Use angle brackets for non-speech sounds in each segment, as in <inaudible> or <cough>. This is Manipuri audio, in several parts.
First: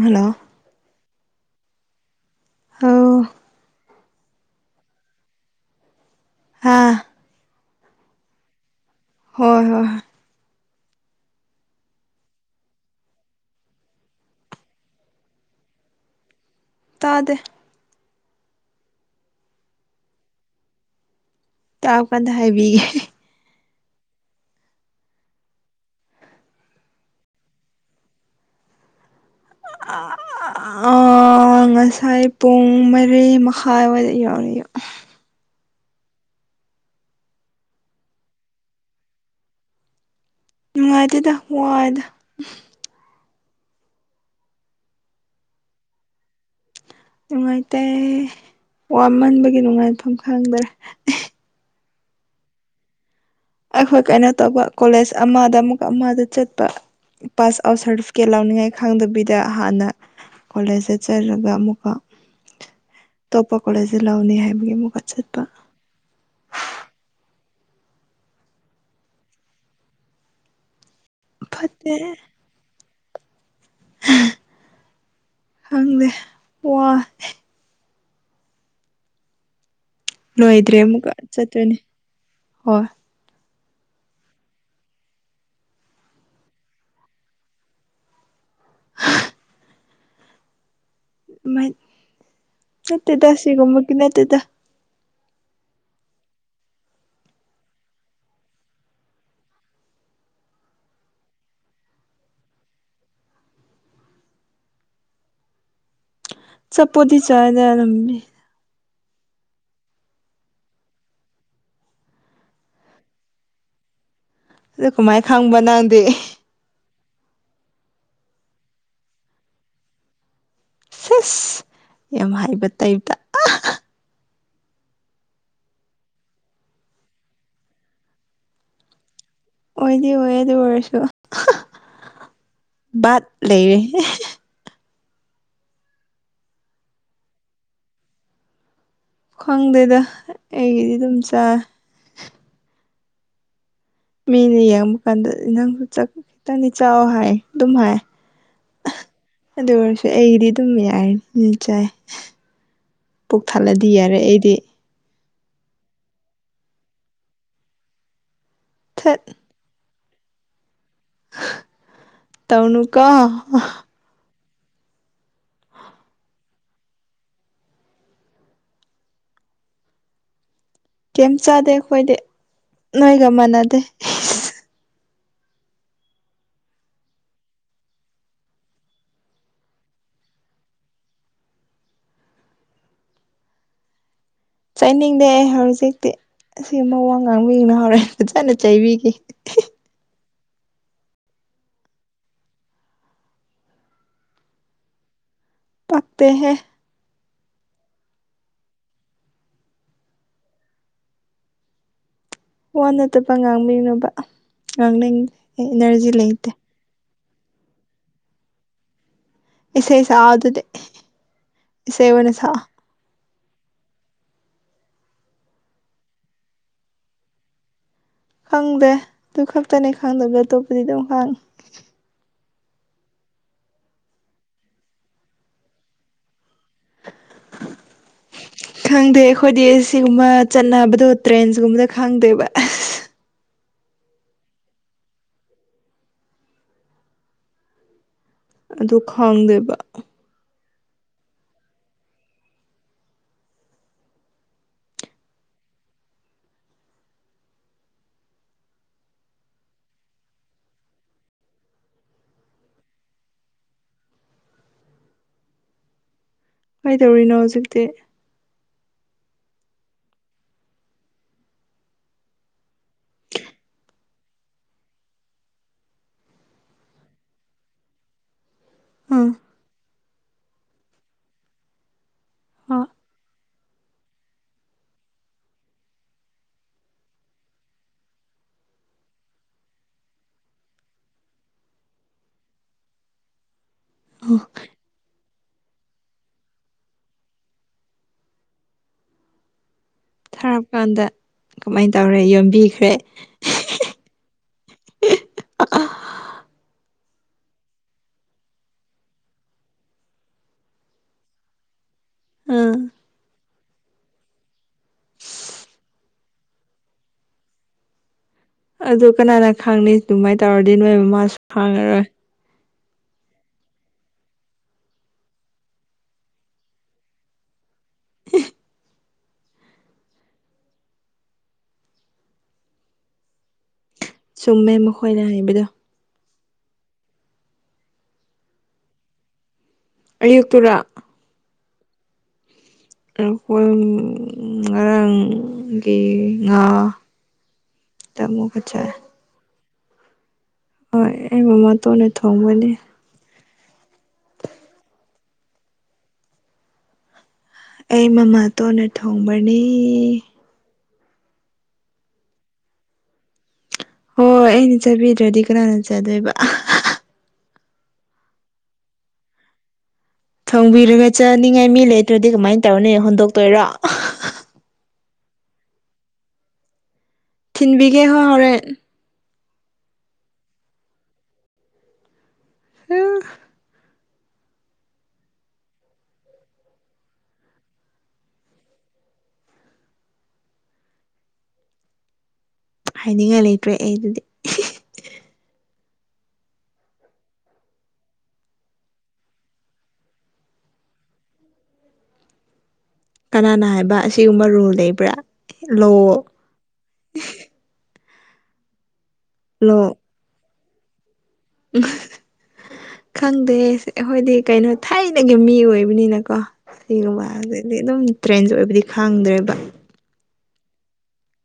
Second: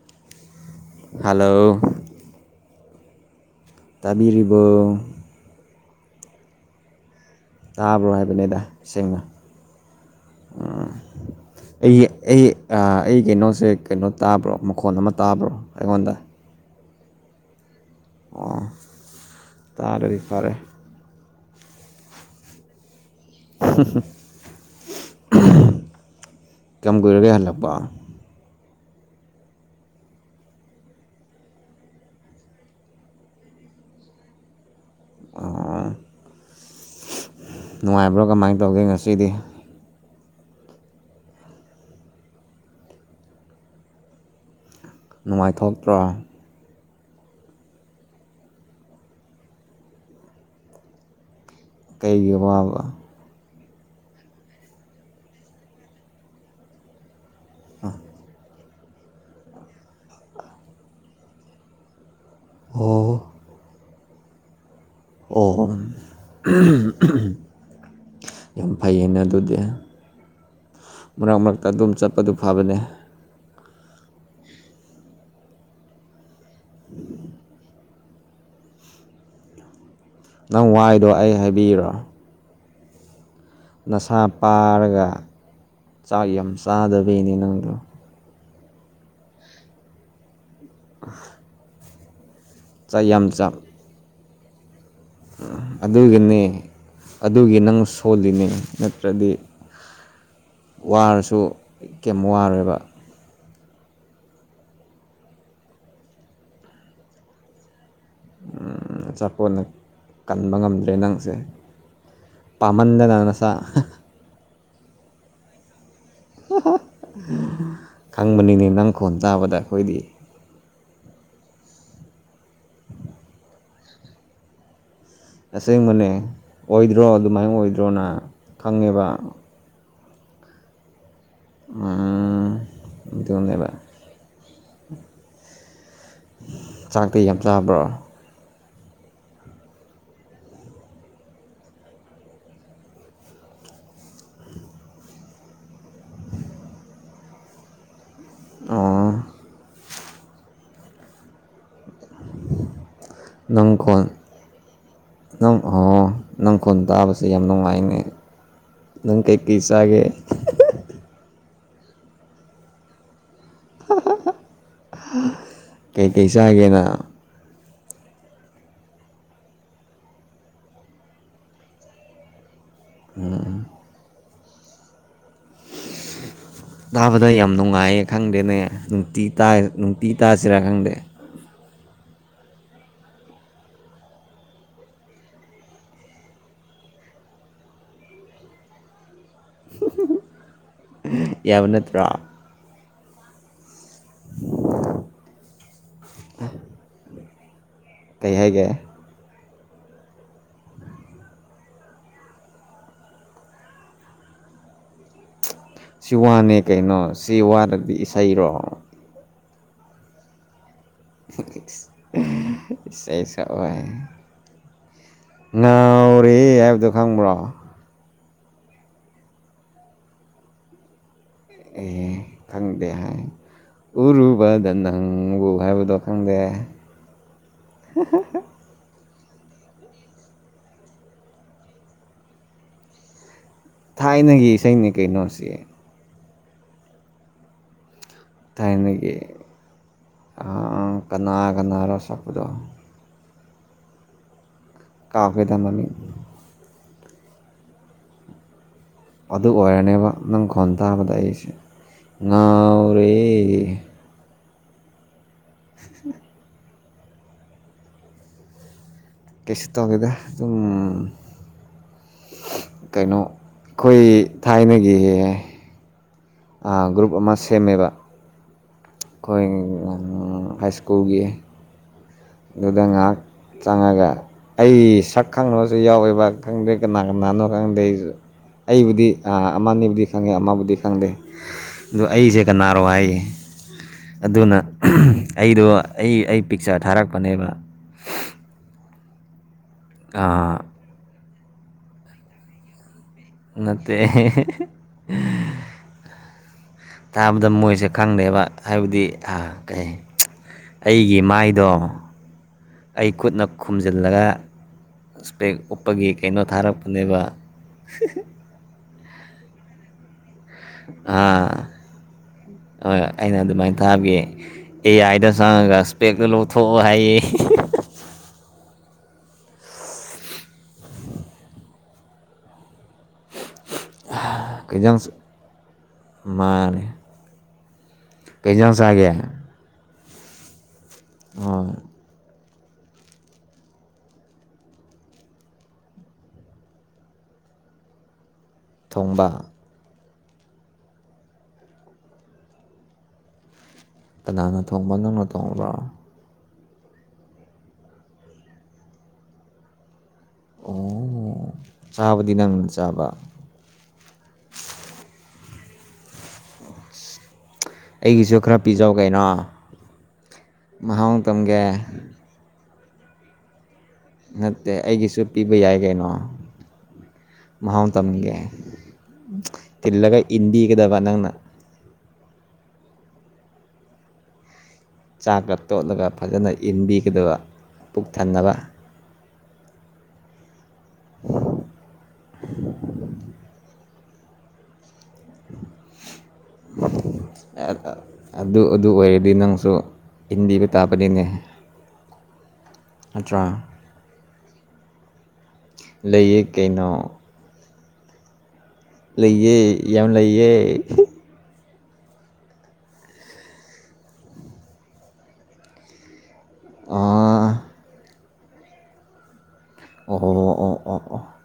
ꯍꯜꯂꯣ ꯍꯜꯂꯣ ꯍꯧ ꯇꯥꯕꯤꯔꯤꯕꯣ ꯍꯥꯥ ꯇꯥꯕ꯭ꯔꯣ ꯍꯥꯏꯕꯅꯦꯗ ꯁꯦꯡꯅ ꯍꯣꯏ ꯍꯣꯏ ꯍꯣꯏ ꯑꯩ ꯑꯩ ꯑꯩ ꯀꯩꯅꯣꯁꯦ ꯀꯩꯅꯣ ꯇꯥꯕ꯭ꯔꯣ ꯃꯈꯣꯟ ꯑꯃ ꯇꯥꯕ꯭ꯔꯣ ꯑꯩꯉꯣꯟꯗ ꯇꯥꯗꯦ ꯑꯣ ꯇꯥꯔꯗꯤ ꯐꯔꯦ ꯇꯥꯎ ꯀꯥꯟꯗ ꯍꯥꯏꯕꯤꯒꯦ <unintelligible> ꯀꯌꯥꯝ ꯀꯨꯏꯔꯒ ꯍꯜꯂꯛꯄ <unintelligible> ꯑꯣ ꯉꯁꯥꯏ ꯄꯨꯡ ꯃꯔꯤ ꯃꯈꯥꯏꯋꯥꯏꯗ ꯌꯧꯔꯛꯏ ꯌꯨꯝ ꯑꯣ ꯅꯨꯡꯉꯥꯏꯕ꯭ꯔꯣ ꯀꯃꯥꯏꯅ ꯇꯧꯒꯦ ꯉꯁꯤꯗꯤ ꯅꯨꯡꯉꯥꯏꯇꯦꯗ ꯋꯥꯏꯗ ꯅꯨꯡꯉꯥꯏꯊꯣꯛꯇ꯭ꯔꯣ ꯅꯨꯡꯉꯥꯏꯇꯦ ꯋꯥꯃꯟꯕꯒꯤ ꯅꯨꯡꯉꯥꯏꯐꯝ ꯈꯪꯗ꯭ꯔꯦ ꯀꯩꯒꯤ ꯑꯋꯥꯕ ꯑꯩꯈꯣꯏ ꯀꯩꯅꯣ ꯇꯧꯕ ꯀꯣꯂꯦꯖ ꯑꯃꯗ ꯑꯃꯨꯛ ꯑꯃꯗ ꯆꯠꯄ ꯄꯥꯁ ꯑꯥꯎꯠ ꯁꯔꯇꯤꯐꯤꯀꯦꯠ ꯂꯧꯅꯤꯉꯥꯢ ꯈꯪꯗꯕꯤꯗ ꯍꯥꯟꯅ ꯀꯣꯂꯦꯖꯇ ꯆꯠꯂꯒ ꯑꯃꯨꯛꯀ ꯑꯣ ꯑꯇꯣꯞꯄ ꯀꯣꯂꯦꯁꯇꯒꯤ ꯂꯧꯅꯤ ꯍꯥꯏꯕꯒꯤ ꯑꯃꯨꯛꯀ ꯆꯠꯄ ꯑꯣ ꯌꯥꯝ ꯐꯩꯌꯦꯅꯦ ꯑꯗꯨꯗꯤ ꯃꯔꯛ ꯃꯔꯛꯇ ꯑꯗꯨꯝ ꯐꯠꯇꯦ ꯆꯠꯄꯗꯨ ꯐꯕꯅꯦ ꯈꯪꯗꯦ ꯋꯥꯔꯦ ꯅꯪ ꯂꯣꯏꯗ꯭ꯔꯦ ꯋꯥꯏꯗꯣ ꯑꯃꯨꯛꯀ ꯑꯩ ꯆꯠꯇꯣꯏꯅꯦ ꯍꯥꯏꯕꯤꯔꯣ ꯍꯣꯏ ꯅꯁꯥ ꯄꯥꯔꯒ ꯆꯥꯛ ꯌꯥꯝ ꯆꯥꯗꯕꯩꯅꯦ ꯅꯪꯗꯣ <unintelligible> <unintelligible> <unintelligible> ꯆꯥꯛ ꯅꯠꯇꯦꯗ ꯌꯥꯝ ꯆꯥ ꯁꯤꯒꯨꯝꯕꯒꯤ ꯅꯠꯇꯦꯗ ꯑꯗꯨꯒꯤꯅꯤ ꯑꯗꯨꯒꯤ ꯅꯪ ꯁꯣꯜꯂꯤꯅꯤ ꯅꯠꯇ꯭ꯔꯗꯤ ꯋꯥꯔꯁꯨ ꯀꯩꯝ ꯋꯥꯔꯦꯕ ꯆꯞꯄꯣꯗꯤ ꯆꯥꯗ ꯂꯝꯃꯤ ꯆꯥꯄꯣꯟꯅ ꯀꯟꯕ ꯉꯝꯗ꯭ꯔꯦ ꯅꯪꯁꯦ ꯄꯥꯃꯟꯗꯅꯥ ꯅꯁꯥ ꯑꯗꯨ ꯀꯃꯥꯏꯅ ꯈꯥꯡꯕ ꯅꯪꯗꯤ ꯈꯪꯕꯅꯤꯅꯦ ꯅꯪ ꯈꯣꯟ ꯇꯥꯕꯗ ꯑꯩꯈꯣꯏꯗꯤ ꯁꯤꯁ ꯌꯥꯝ ꯍꯥꯏꯕ ꯇꯥꯏꯕꯇ ꯑꯁꯦꯡꯕꯅꯦ ꯑꯣꯏꯗ꯭ꯔꯣ ꯑꯗꯨꯃꯥꯏꯅ ꯑꯣꯏꯗ꯭ꯔꯣꯅ ꯈꯪꯉꯦꯕ ꯑꯣꯏꯗꯤ ꯑꯣꯏ ꯑꯗꯨ ꯑꯣꯏꯔꯁꯨ ꯎꯝ ꯕꯥꯠ ꯑꯗꯨꯅꯦꯕ ꯂꯩꯔꯦ ꯆꯥꯛꯇ ꯌꯥꯝ ꯆꯥꯕ꯭ꯔꯥ ꯈ꯭ꯋꯥꯪꯗꯦꯗ ꯑꯩꯒꯤꯗꯤ ꯑꯗꯨꯝ ꯆꯥꯏꯦ ꯃꯤꯅ ꯌꯦꯡꯕ ꯀꯥꯟꯗꯗꯤ ꯅꯪꯁꯨ ꯆꯥꯛꯄ ꯈꯤꯇꯪꯗꯤ ꯆꯥꯎꯥꯛꯑꯣ ꯍꯥꯏ ꯑꯗꯨꯝ ꯍꯥꯏ ꯑꯣ ꯑꯗꯨ ꯑꯣꯏꯔꯁꯨ ꯑꯩꯒꯤꯗꯤ ꯑꯗꯨꯝ ꯌꯥꯏ ꯆꯥꯏ ꯄꯨꯛ ꯊꯜꯂꯗꯤ ꯅꯣꯡꯈꯣꯜ ꯌꯥꯔꯦ ꯑꯩꯗꯤ ꯅꯪ ꯑꯣ ꯅꯪ ꯈꯣꯟ ꯇꯥꯕꯁꯦ ꯌꯥꯝ ꯅꯨꯡꯉꯥꯏꯅꯦ ꯅꯪ ꯊꯠ ꯀꯩ ꯆ ꯀꯁꯥꯦ ꯇꯧꯅꯨꯀꯥ ꯀꯩꯀꯩ ꯆꯥꯒꯦꯅ ꯀꯩꯝ ꯆꯥꯗꯦ ꯑꯈꯣꯏꯗꯤ ꯅꯣꯏꯒ ꯃꯥꯟꯅꯗꯦ ꯇꯥꯕꯗ ꯌꯥꯝ ꯅꯨꯡꯉꯥꯏꯌꯦ ꯈꯪꯗꯦꯅꯦ ꯅꯨꯡꯇꯤ ꯇꯥꯢ ꯅꯨꯡꯇꯤꯒꯤ ꯇꯥꯁꯤꯔꯥ ꯈꯪꯗꯦ ꯆꯩꯅꯤꯡꯗꯦ ꯍꯧꯖꯤꯛꯇꯤ ꯑꯁꯤ ꯑ ꯋꯥ ꯉꯥꯡꯕꯤꯅ ꯍꯧꯔꯦ ꯐꯖꯅ ꯆꯩꯕꯤꯈꯤ ꯌꯥꯕ ꯅꯠꯇ꯭ꯔꯣ ꯄꯛꯀꯍꯦ ꯀꯩ ꯍꯥꯏꯒꯦ ꯋꯥ ꯅꯠꯇꯕ ꯉꯥꯡꯕꯤꯅꯣꯕ ꯉꯥꯡꯅꯤꯡ ꯁꯤ ꯋꯥꯅꯦ ꯀꯩꯅꯣ ꯁꯤ ꯋꯥꯔꯗꯤ ꯏꯁꯩꯔꯣ ꯌꯦꯁ ꯌꯦꯁꯥꯎꯗꯗꯤꯦ ꯐꯁ ꯏꯁꯩ ꯁꯛꯑꯣꯏ ꯉꯥꯎꯔꯦ ꯍꯥꯏꯕꯗꯣ ꯈꯪꯕ꯭ꯔꯣ ꯈꯪꯗꯦ ꯑꯗꯨ ꯈꯛꯇꯅꯦ ꯈꯪꯗꯕ ꯑꯇꯣꯞꯄꯗꯤ ꯑꯗꯨꯝ ꯍꯥꯡꯉꯤ ꯈꯪꯗꯦ ꯍꯥꯏ ꯎꯔꯨꯕꯗ ꯅꯪꯕꯨ ꯍꯥꯏꯕꯗꯣ ꯈꯪꯗꯦ ꯈꯪꯗꯦ ꯑꯩꯈꯣꯏꯗꯤ ꯁꯤꯒꯨꯝꯕ ꯆꯠꯅꯕꯗꯣ ꯇ꯭ꯔꯦꯟꯁꯒꯨꯝꯕꯗ ꯈꯪꯗꯦꯕ ꯑꯁ ꯊꯥꯏꯅꯒꯤ ꯏꯁꯅꯤ ꯀꯩꯅꯣꯁꯦ ꯑꯗꯨ ꯊꯥꯏꯅꯒꯤ ꯈꯪꯗꯦꯕ ꯀꯅꯥ ꯀꯅꯥꯔꯣ ꯁꯛꯄꯗꯣ ꯀꯥꯎ ꯈꯔꯦꯗꯥ ꯃꯃꯤꯡ ꯑꯗꯨ ꯑꯣꯏꯔꯅꯦꯕ ꯅꯪ ꯈꯣꯟ ꯇꯥꯕꯗ ꯑꯩꯁꯦ ꯉꯥꯎꯔꯦ <inaudible> ꯀꯃꯩꯗꯧꯔꯤꯅꯣ ꯍꯧꯖꯤꯛꯇꯤ ꯀꯩꯁꯨ ꯇꯧꯗ ꯗꯥ ꯑꯗꯨꯝ ꯀꯩꯅꯣ ꯑꯩꯈꯣꯏ ꯊꯥꯏꯅꯒꯤ ꯒ꯭ꯔꯨꯞ ꯑꯃ ꯁꯦꯝꯃꯦꯕ ꯑꯥ ꯑꯩꯈꯣꯏ ꯍꯥꯏ ꯁ꯭ꯀꯨꯜꯒꯤ ꯑꯥ ꯂꯗꯨꯗꯥꯛ ꯆꯪꯉꯒ ꯑꯩ ꯁꯛ ꯈꯪꯕꯁꯨ ꯌꯥꯎꯋꯦꯕ ꯈꯪꯗꯦ ꯀꯅꯥ ꯀꯅꯥꯅꯣ ꯈꯪꯗꯦ ꯑꯩꯁꯨ ꯑꯩꯕꯨꯗꯤ ꯑꯃꯕꯨꯗꯤ ꯈꯪꯉꯦ ꯑꯃꯕꯨꯗꯤ ꯈꯪꯗꯦ ꯑꯗꯨ ꯑꯩꯁꯦ ꯀꯅꯥꯅꯣ ꯍꯥꯏꯌꯦ ꯑꯥ ꯑꯗꯨꯅ ꯑꯩꯗꯣ ꯑꯩ ꯑꯩ ꯄꯤꯛꯆꯔ ꯊꯥꯔꯛꯄꯅꯦꯕ ꯑꯥ ꯊꯥꯔꯛꯄ ꯀꯥꯟꯗ ꯀꯃꯥꯏꯅ ꯇꯧꯔꯦ ꯌꯣꯟꯝꯕꯤꯈ꯭ꯔꯦ ꯅꯠꯇ ꯇꯥꯕꯗ ꯃꯣꯏꯁꯦ ꯈꯪꯗꯦꯕ ꯍꯥꯏꯕꯗꯤ ꯑꯥ ꯀꯩ ꯑꯩꯒꯤ ꯃꯥꯏꯗꯣ ꯎꯝ ꯑꯩ ꯈꯨꯠꯅ ꯈꯨꯝꯖꯤꯜꯂꯒ ꯏꯁꯄꯦꯛ ꯎꯞꯄꯒꯤ ꯀꯩꯅꯣ ꯊꯥꯔꯛꯄꯅꯦꯕ ꯑꯗꯨ ꯀꯅꯥꯅ ꯈꯥꯡꯅꯤ ꯑꯗꯨꯃꯥꯏꯅ ꯇꯧꯔꯗꯤ ꯅꯣꯏ ꯃꯃꯥꯁꯨ ꯑꯥ ꯈꯥꯡꯉꯔꯣꯏ ꯍꯣꯏ ꯑꯩꯅ ꯑꯗꯨꯃꯥꯏꯅ ꯇꯥꯕꯤ ꯑꯦ ꯑꯥꯏꯗ ꯆꯪꯉꯒ ꯏꯁꯄꯦꯛꯇ ꯂꯧꯊꯣꯛꯑꯣ ꯍꯥꯏꯌꯦ ꯆꯨꯝꯃꯦ ꯃꯈꯣꯏꯅ ꯍꯥꯏꯕꯗꯣ ꯃꯥ ꯀꯔꯤ ꯌꯔꯪꯁꯡ ꯆꯥꯒꯦ ꯑꯌꯨꯛꯇꯨꯔꯥ ꯍꯣꯏ ꯑꯩꯈꯣꯏ ꯉꯔꯥꯡꯒꯤ ꯉꯥ ꯇꯃꯨꯒ ꯆꯥꯏ ꯊꯣꯡꯕ ꯍꯣꯏ ꯑꯩ ꯃꯃꯥ ꯇꯣꯟ ꯑꯣꯏꯅ ꯊꯣꯡꯕꯅꯦ ꯀꯅꯥꯅ ꯊꯣꯡꯕ ꯅꯨꯡꯅ ꯊꯣꯡꯕ꯭ꯔꯣ ꯑꯩ ꯃꯃꯥꯇꯣꯟꯅ ꯊꯣꯡꯕꯅꯤ ꯑꯣ ꯆꯥꯕꯗꯤ ꯅꯪꯅ ꯆꯥꯕ ꯍꯣꯏ ꯍꯣꯏ ꯑꯩꯅ ꯆꯥꯕꯤꯗ꯭ꯔꯗꯤ ꯀꯅꯥꯅ ꯆꯥꯗꯣꯏꯕ ꯑꯩꯒꯤꯁꯨ ꯈꯔ ꯄꯤꯖꯧ ꯀꯩꯅꯣ ꯊꯣꯡꯕꯤꯔꯒ ꯃꯍꯥꯎ ꯆꯥꯅꯤꯡ ꯉꯥꯏ ꯇꯝꯒꯦ ꯃꯤ ꯂꯩꯇ꯭ꯔꯗꯤ ꯀꯃꯥꯏꯅ ꯇꯧꯔꯅꯤ ꯍꯣꯟꯗꯣꯛ ꯇꯣꯏꯔꯣ ꯅꯠꯇꯦ ꯑꯩꯒꯤꯁꯨ ꯄꯤꯕ ꯌꯥꯏ ꯀꯩꯅꯣ ꯊꯤꯟꯕꯤꯒꯦ ꯍꯣ ꯍꯣꯔꯦꯟ ꯇꯤꯜꯂꯒ ꯏꯤꯟꯗꯤ ꯀꯗꯕ ꯅꯪꯅ <unintelligible> ꯆꯥꯛꯇ ꯇꯣꯠꯂꯒ ꯐꯖꯅ ꯏꯟꯕꯤꯒꯗꯕ ꯄꯨꯛ ꯊꯟꯅꯕ <unintelligible> ꯍꯥꯏꯅꯤꯡꯉꯥꯏ ꯂꯩꯇ꯭ꯔꯦ ꯑꯩ ꯑꯗꯨꯗꯤ ꯑꯗꯨ ꯑꯗꯨ ꯑꯣꯏꯔꯗꯤ ꯅꯪꯁꯨ ꯍꯤꯟꯗꯤꯕ ꯇꯥꯕꯗꯤꯅꯦ ꯀꯅꯥꯅ ꯍꯥꯏꯕ ꯑꯁꯤꯒꯨꯝꯕ ꯔꯣꯜ ꯂꯩꯕ꯭ꯔꯥ ꯂꯣ ꯂꯩꯌꯦ ꯀꯩꯅꯣ ꯂꯩꯌꯦ ꯌꯥꯝ ꯂꯩꯌꯦ ꯎ ꯈꯪꯗꯦ ꯑꯩꯈꯣꯏꯗꯤ ꯀꯩꯅꯣ ꯊꯥꯏꯅꯒꯤ ꯃꯤ ꯑꯣꯏꯕꯅꯤꯅꯀꯣ ꯁꯤꯒꯨꯝꯕ ꯑꯥ ꯍꯥꯏꯗꯤ ꯑꯗꯨꯝ ꯇ꯭ꯔꯦꯟꯁ ꯑꯣꯏꯕꯗꯤ ꯈꯥꯡꯗ꯭ꯔꯦꯕ ꯑꯣ ꯑꯣ ꯑꯣ ꯑꯣ ꯑꯣ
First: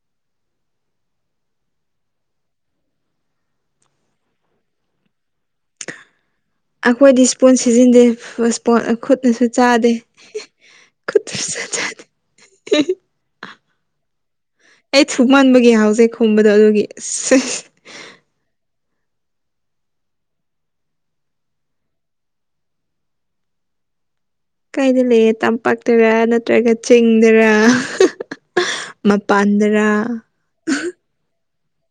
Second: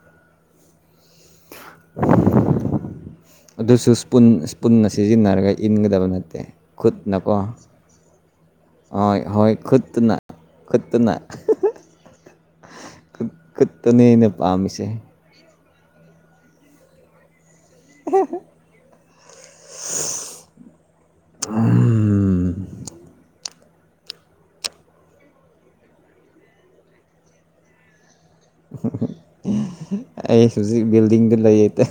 ꯑꯗꯨꯁꯨ ꯏꯁꯄꯨꯟꯅ ꯁꯤꯖꯤꯟꯅꯔꯒ ꯏꯟꯒꯗꯕ ꯅꯠꯇꯦ ꯑꯩꯈꯣꯏꯗꯤ ꯈꯨꯠꯅꯀꯣ ꯏꯁꯄꯣꯟ ꯁꯤꯖꯤꯟꯅꯗꯦ ꯏꯁꯄꯣꯟ ꯈꯨꯠꯅꯁꯨ ꯆꯥꯗꯦ ꯈꯨꯠꯇꯅ ꯈꯨꯠꯇꯁꯨ ꯆꯥꯗꯦ ꯈꯨ ꯈꯨꯠꯇꯅꯦ ꯑꯩꯅ ꯄꯥꯝꯃꯤꯁꯦ ꯁꯨꯛ ꯃꯟꯕꯒꯤ ꯍꯥꯎꯖꯩ ꯈꯣꯕꯗꯣ ꯑꯗꯨꯒꯤ <unintelligible> ꯎꯝ ꯀꯩꯗ ꯂꯩꯌꯦ ꯇꯝꯄꯥꯛꯇꯔꯥ ꯅꯠꯇ꯭ꯔꯒ ꯆꯤꯡꯗꯔꯥ ꯃꯄꯥꯟꯗ꯭ꯔꯥ ꯑꯩ ꯍꯧꯖꯤꯛ ꯕꯤꯜꯗꯤꯡꯗꯤ ꯂꯩꯌꯦ ꯇꯦ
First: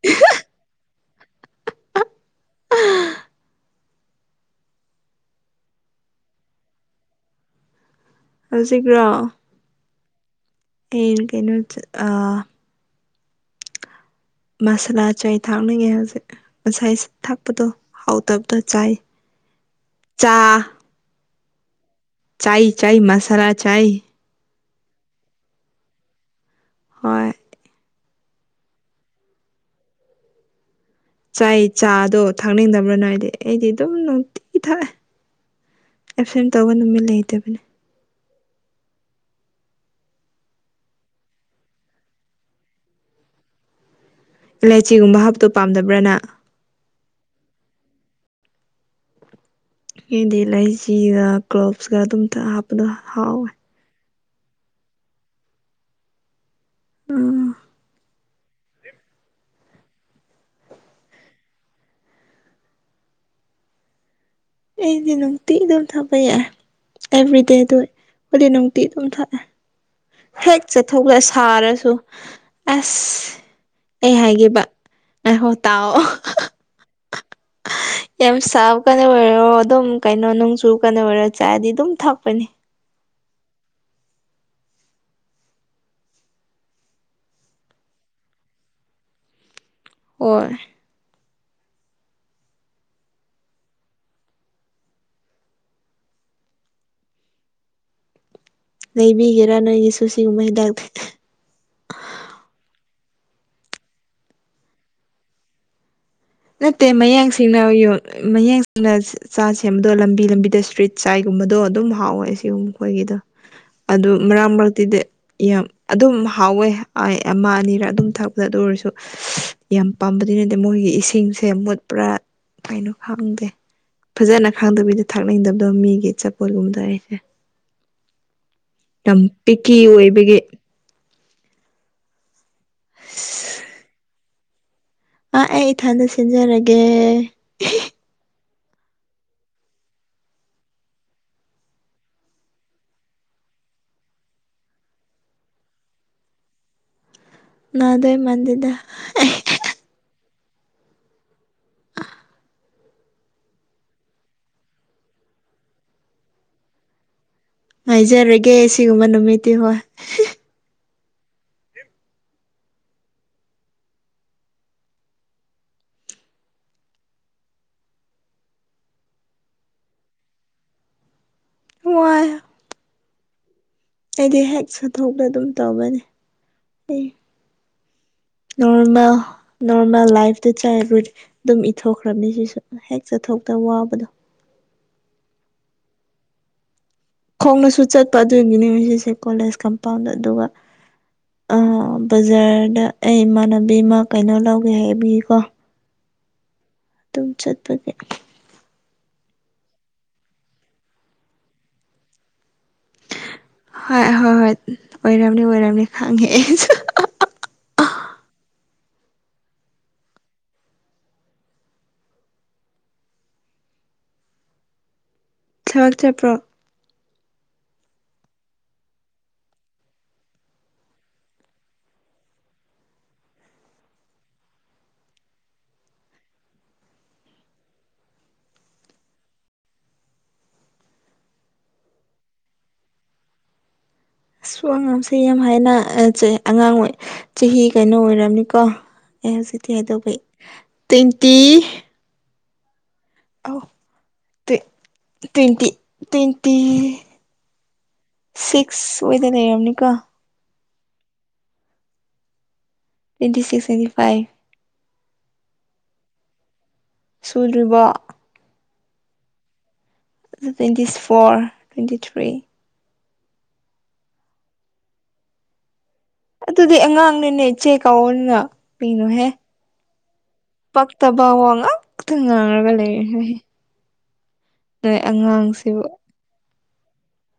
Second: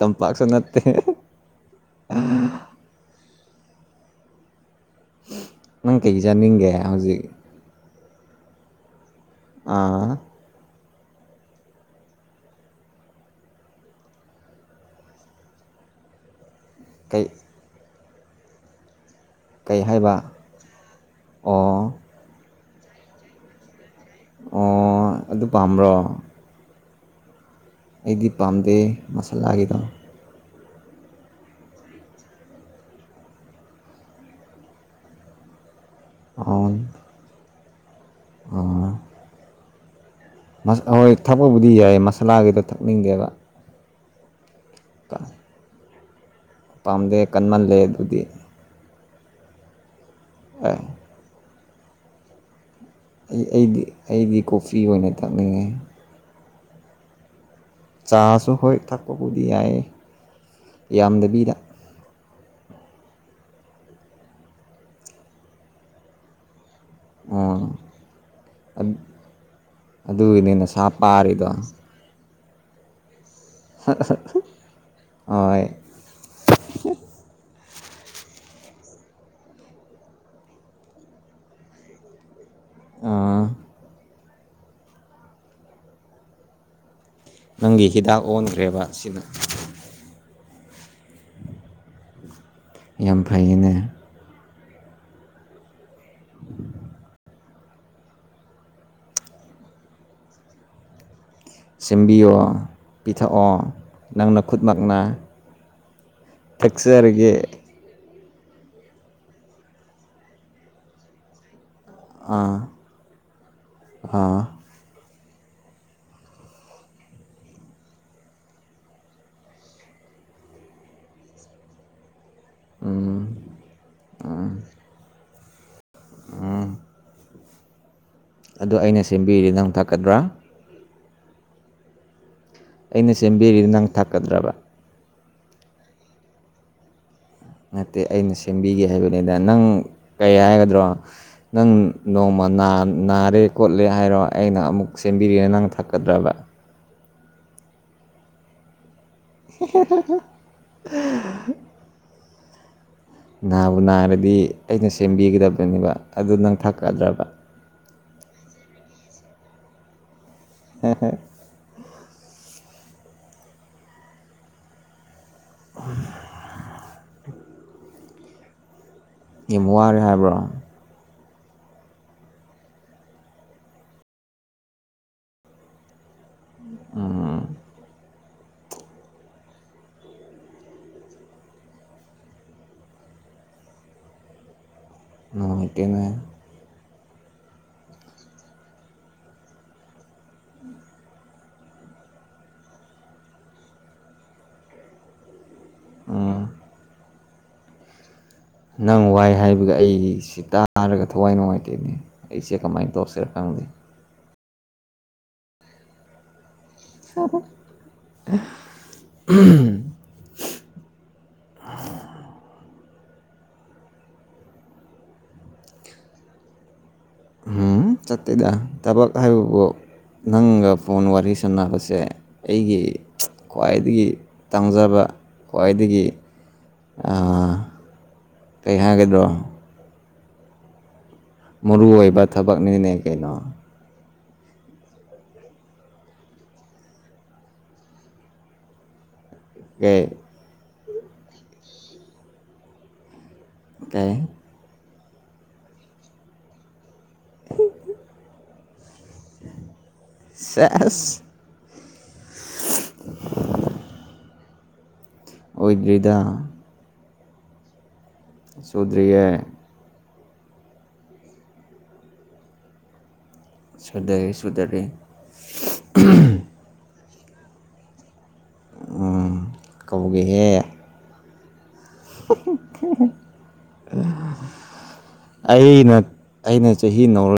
ꯇꯝꯄꯥꯛꯁꯨ ꯅꯠꯇꯦ ꯅꯪ ꯀꯩ ꯆꯥꯅꯤꯡꯒꯦ ꯍꯧꯖꯤꯛ ꯍꯣꯏꯖꯤꯛ ꯂꯣ ꯑꯥ ꯍꯥ ꯑꯩ ꯀꯩꯅꯣ ꯃꯁꯥꯂꯥ ꯆꯥꯏ ꯊꯥꯛꯅꯤꯡꯉꯦ ꯍꯧꯖꯤꯛ ꯉꯁꯥꯏ ꯀꯩ ꯊꯥꯛꯄꯗꯣ ꯍꯥꯎꯇꯕꯗ ꯆꯥꯏ ꯀꯩ ꯍꯥꯏꯕ ꯆꯥ ꯑꯣ ꯆꯥꯏ ꯆꯥꯏ ꯃꯁꯥꯂꯥ ꯆꯥꯏ ꯑꯣ ꯑꯗꯨ ꯄꯥꯝꯕ꯭ꯔꯣ ꯍꯣꯏ ꯑꯩꯗꯤ ꯄꯥꯝꯗꯦ ꯃꯁꯥꯂꯥꯒꯤꯗꯣ ꯆꯥꯏ ꯆꯥꯗꯣ ꯊꯛꯅꯤꯡꯗꯕ꯭ꯔꯥ ꯅ ꯍꯥꯏꯗꯤ ꯑꯩꯗꯤ ꯑꯗꯨꯝ ꯅꯨꯡꯇꯤ ꯊꯛꯑꯦ ꯑꯦꯞꯁꯦꯟ ꯇꯧꯕ ꯅꯨꯃꯤꯠ ꯂꯩꯇꯕꯅꯤ ꯑ ꯍꯣꯏ ꯊꯛꯄꯕꯨꯗꯤ ꯌꯥꯏ ꯃꯁꯂꯥꯒꯤꯗꯣ ꯊꯛꯅꯤꯡꯗꯦꯕ ꯏꯂꯥꯏꯆꯤꯒꯨꯝꯕ ꯀ- ꯍꯥꯞꯄꯇꯣ ꯄꯥꯝꯗꯕ꯭ꯔꯅ ꯄꯥꯝꯗꯦ ꯀꯟꯃꯜꯂꯦ ꯑꯗꯨꯗꯤ ꯑꯩꯗꯤ ꯑꯦ, ꯂꯩꯁꯤꯒ ꯀ꯭ꯂꯣꯞꯁꯀ ꯑꯗꯨꯝ ꯍꯥꯞꯄꯗꯣ ꯑꯩ ꯍꯥꯎꯋꯦ ꯑꯩꯗꯤ ꯑꯩꯗꯤ ꯀꯣꯐꯤ ꯑꯣꯏꯅ ꯇꯥꯛꯅꯤꯡꯉꯦ ꯎꯝ ꯆꯥꯁꯨ ꯍꯣꯏ ꯊꯛꯄꯕꯨꯗꯤ ꯌꯥꯏ ꯌꯥꯝꯗꯕꯤꯗ ꯑꯩꯗꯤ ꯅꯅꯨꯡꯇꯤꯟ ꯑꯗꯨꯝ ꯊꯥꯄꯛ ꯑꯦꯕ꯭ꯔꯤꯗꯦꯗ ꯍꯧꯗꯤ ꯅꯨꯡꯇꯤ ꯑꯗꯨꯝ ꯊꯛꯑꯦ ꯑꯗꯨꯒꯤꯅꯦ ꯍꯦꯛ ꯅꯁꯥ ꯆꯠꯊꯣꯛꯂ ꯄꯥꯔꯤꯗꯣ ꯁꯥꯔꯁꯨ ꯑꯁ ꯑꯩ ꯍꯥꯏꯈꯤꯕ ꯉꯥꯏꯍꯣ ꯍꯣꯏ ꯇꯥꯛꯑꯣ ꯌꯥꯝ ꯁꯕ ꯀꯅꯦ ꯑꯣꯏ ꯑꯣ ꯑꯗꯨꯝ ꯀꯩꯅꯣ ꯅꯨꯡꯁꯨꯨ ꯀꯩꯅꯣ ꯑꯣꯏꯔꯣ ꯆꯥꯑꯗꯤ ꯑꯗꯨꯝ ꯊꯛꯄꯅꯦ ꯑꯥ ꯅꯪꯒꯤ ꯍꯤꯗꯥꯛ ꯑꯣꯟꯈ꯭ꯔꯦꯕ ꯑꯁꯤꯅ ꯑꯣ ꯌꯥꯝ ꯐꯩꯌꯦꯅꯦ ꯂꯩꯕꯤꯒꯦꯔꯥ ꯅꯣꯏꯒꯤꯁꯨꯨ ꯁꯤꯒꯨꯝꯕ ꯍꯤꯗꯥꯛꯇ ꯁꯦꯝꯕꯤꯌꯣ ꯄꯤꯊꯛꯑꯣ ꯅꯪꯅ ꯈꯨꯠꯃꯛꯅ ꯅꯠꯇꯦ ꯃꯌꯥꯡ ꯊꯛꯆꯔꯒꯦ ꯁꯤꯡꯅꯥ ꯌꯨ ꯃꯌꯦꯛ ꯁꯤꯡꯅ ꯆꯥ ꯁꯦꯝꯕꯗꯣ ꯂꯝꯕꯤ ꯂꯝꯕꯤꯗ ꯏꯁꯇ꯭ꯔꯤꯠ ꯆꯥꯏꯒꯨꯝꯕꯗꯣ ꯑꯗꯨꯝ ꯍꯥꯎꯋꯦ ꯁꯤꯒꯨꯝ ꯑꯩꯈꯣꯏꯒꯤꯗ ꯑꯗꯨ ꯃꯔꯛ ꯃꯔꯛ ꯑꯗꯨꯗꯤ ꯌꯥꯝ ꯑꯗꯨꯝ ꯍꯥꯎꯋꯦ ꯑꯃ ꯑꯅꯤꯔ ꯑꯗꯨꯝ ꯊꯛꯄꯗ ꯑꯗꯨ ꯑꯣꯏꯔꯁꯨ ꯌꯥꯝ ꯄꯥꯝꯕꯗꯤ ꯅꯠꯇꯦ ꯃꯣꯏꯒꯤ ꯁꯤ ꯁꯤꯡꯁꯦ ꯃꯨꯠ ꯄꯨꯔꯥ ꯀꯩꯅꯣ ꯈꯡꯗꯦ ꯐꯖꯅ ꯈꯥꯡꯗꯕꯤꯗ ꯊꯥ ꯃꯗꯕꯗꯣ ꯃꯤꯒꯤ ꯆꯄꯣꯠꯒꯨꯝꯗꯩꯁꯦ ꯑꯗꯨ ꯑꯩꯅ ꯇꯝ ꯁꯦꯝꯕꯤꯔꯤ ꯅꯪ ꯄꯤꯀꯤ ꯊꯛꯀꯗ꯭ꯔꯥ ꯑꯣꯏꯕꯒꯤ ꯑꯩꯅ ꯁꯦꯝꯕꯤꯔꯤꯗꯤ ꯅꯪ ꯊꯥꯛꯀꯗ꯭ꯔꯕ ꯑꯥ ꯑꯩ ꯏꯊꯥꯗ ꯁꯤꯟꯖꯔꯒꯦ ꯅꯠꯇꯦ ꯑꯩꯅ ꯁꯦꯝꯕꯤꯒꯦ ꯍꯥꯏꯕꯅꯤꯗ ꯅꯪ ꯀꯩ ꯍꯥꯏꯒꯗ꯭ꯔꯣ ꯅꯪ ꯅꯣꯡꯃ ꯅꯥ ꯅꯥꯔꯦ ꯈꯣꯠꯂꯦ ꯍꯥꯏꯔꯣ ꯑꯩꯅ ꯑꯃꯨꯛ ꯁꯦꯝꯕꯤꯔꯦ ꯅꯪ ꯊꯛꯀꯗ꯭ꯔꯕ ꯅꯥꯗꯣꯏ ꯃꯥꯟꯗꯦꯗ <unintelligible> <inaudible> ꯅꯥꯕꯨ ꯅꯥꯏꯔꯗꯤ ꯑꯩꯅ ꯁꯦꯝꯕꯤꯒꯗꯕꯅꯦꯕ ꯑꯗꯨ ꯅꯪ ꯊꯥꯛꯀꯗ꯭ꯔꯕ ꯉꯥꯏꯖꯔꯒꯦ ꯁꯤꯒꯨꯝꯕ ꯅꯨꯃꯤꯠꯇꯤ ꯍꯣꯏ ꯍꯣꯏ ꯍꯣꯏ <unintelligible> ꯌꯥꯝ ꯋꯥꯔꯦ ꯍꯥꯏꯕ꯭ꯔꯣ ꯋꯥꯏ ꯑꯩꯗꯤ ꯍꯦꯛ ꯁꯠꯊꯣꯛꯇ ꯑꯗꯨꯝ ꯇꯧꯕꯅꯦ ꯑꯩ ꯅꯣꯔꯃꯦꯜ ꯅꯣꯔꯃꯦꯜ ꯂꯥꯏꯐ ꯗ <unintelligible> ꯑꯗꯨꯝ ꯏꯊꯣꯛꯈ꯭ꯔꯕꯅꯤ ꯁꯤꯁꯨ ꯍꯦꯛ ꯆꯠꯊꯣꯛꯇ ꯋꯥꯕꯗꯣ ꯅꯨꯡꯉꯥꯏꯇꯦꯅꯦ ꯈꯣꯡꯅꯁꯨ ꯆꯠꯄ ꯑꯗꯨꯒꯤꯅꯤ ꯉꯁꯤꯁꯦ ꯀꯣꯂꯦꯖ ꯀꯝꯄꯥꯎꯟꯗ ꯑꯗꯨꯒ ꯑ ꯕꯖꯥꯔꯗ ꯑꯩ ꯏꯃꯥꯟꯅꯕꯤ ꯑꯃ ꯀꯩꯅꯣ ꯂꯧꯒꯦ ꯍꯥꯏꯕꯤꯌꯀꯣ ꯎꯝ ꯑꯗꯨꯝ ꯆꯠꯄꯒꯤ ꯅꯪ ꯋꯥꯏ ꯍꯥꯏꯕꯒ ꯑꯩꯁꯤ ꯇꯥꯔꯒ ꯊꯋꯥꯏ ꯅꯨꯡꯉꯥꯏꯇꯦꯅꯦ ꯑꯩꯁꯦ ꯀꯃꯥꯏꯅ ꯇꯧꯔꯁꯤꯔ ꯈꯪꯗꯦ ꯍꯣꯏ ꯍꯣꯏ ꯍꯣꯏ ꯑꯣꯏꯔꯝꯅꯤ ꯑꯣꯏꯔꯝꯅꯤ ꯈꯪꯉꯦ ꯑꯩꯁꯨ <unintelligible> ꯊꯕꯛ ꯆꯠꯄ꯭ꯔꯣ ꯎꯝ ꯆꯠꯇꯦꯗ ꯊꯕꯛ ꯍꯥꯏꯕꯕꯨ ꯅꯪꯒ ꯐꯣꯟ ꯋꯥꯔꯤ ꯁꯥꯟꯅꯕꯁꯦ ꯑꯩꯒꯤ ꯈ꯭ꯋꯥꯏꯗꯒꯤ ꯇꯥꯡꯖꯕ ꯈ꯭ꯋꯥꯏꯗꯒꯤ ꯑ ꯀꯩꯍꯥꯏꯒꯗ꯭ꯔꫭ ꯃꯔꯨ ꯑꯣꯏꯕ ꯊꯕꯛꯅꯤꯅꯦ ꯀꯩꯅꯣ ꯑꯁꯨ ꯑꯉꯥꯡꯁꯦ ꯌꯥꯝ ꯍꯥꯏꯅ ꯑꯉꯥꯡ ꯑꯣꯏ ꯆꯍꯤ ꯀꯩꯅꯣ ꯑꯣꯏꯔꯝꯅꯤꯀꯣ ꯑꯩ ꯍꯧꯖꯤꯛꯀꯤ ꯍꯥꯏꯗꫭ ꯀꯩ ꯇ꯭ꯋꯦꯟꯇꯤ ꯑꯧ ꯑꯣ ꯀꯦ ꯇꯋ ꯇ꯭ꯋꯦꯟꯇꯤ ꯇ꯭ꯋꯦꯟꯇꯤ <inaudible> ꯁꯤꯛꯁ ꯑꯣꯏꯗ ꯂꯩꯔꯝꯅꯤꯀꯣ ꯁꯦꯁ ꯇ꯭ꯋꯦꯟꯇꯤ ꯁꯤꯛꯁ ꯇ꯭ꯋꯦꯟꯇꯤ ꯐꯥꯏꯚ ꯑꯣꯏꯗ꯭ꯔꯤꯗ ꯁꯨꯗ꯭ꯔꯤꯕꯣ ꯁꯨꯗꯔꯤꯌꯦ ꯇ꯭ꯋꯦꯟꯇꯤ ꯐꯣꯔ ꯇ꯭ꯋꯦꯟꯇꯤ ꯊ꯭ꯔꯤ ꯁꯨꯗꯔꯦ ꯁꯨꯗꯔꯦ ꯑꯗꯨꯗꯤ ꯑꯉꯥꯡꯅꯤꯅꯦ ꯏꯆꯦ ꯀꯥꯎꯑꯣꯅ ꯀꯔꯤꯅꯣꯍꯦ ꯀꯧꯒꯦꯍꯦ ꯄꯛ ꯇꯕ ꯋꯥ ꯉꯥꯛ ꯅꯣꯏ <unintelligible> ꯑꯉꯥꯡꯁꯤꯕꯨ ꯑꯩꯅ ꯑꯩꯅ ꯆꯍꯤ ꯅꯧꯔ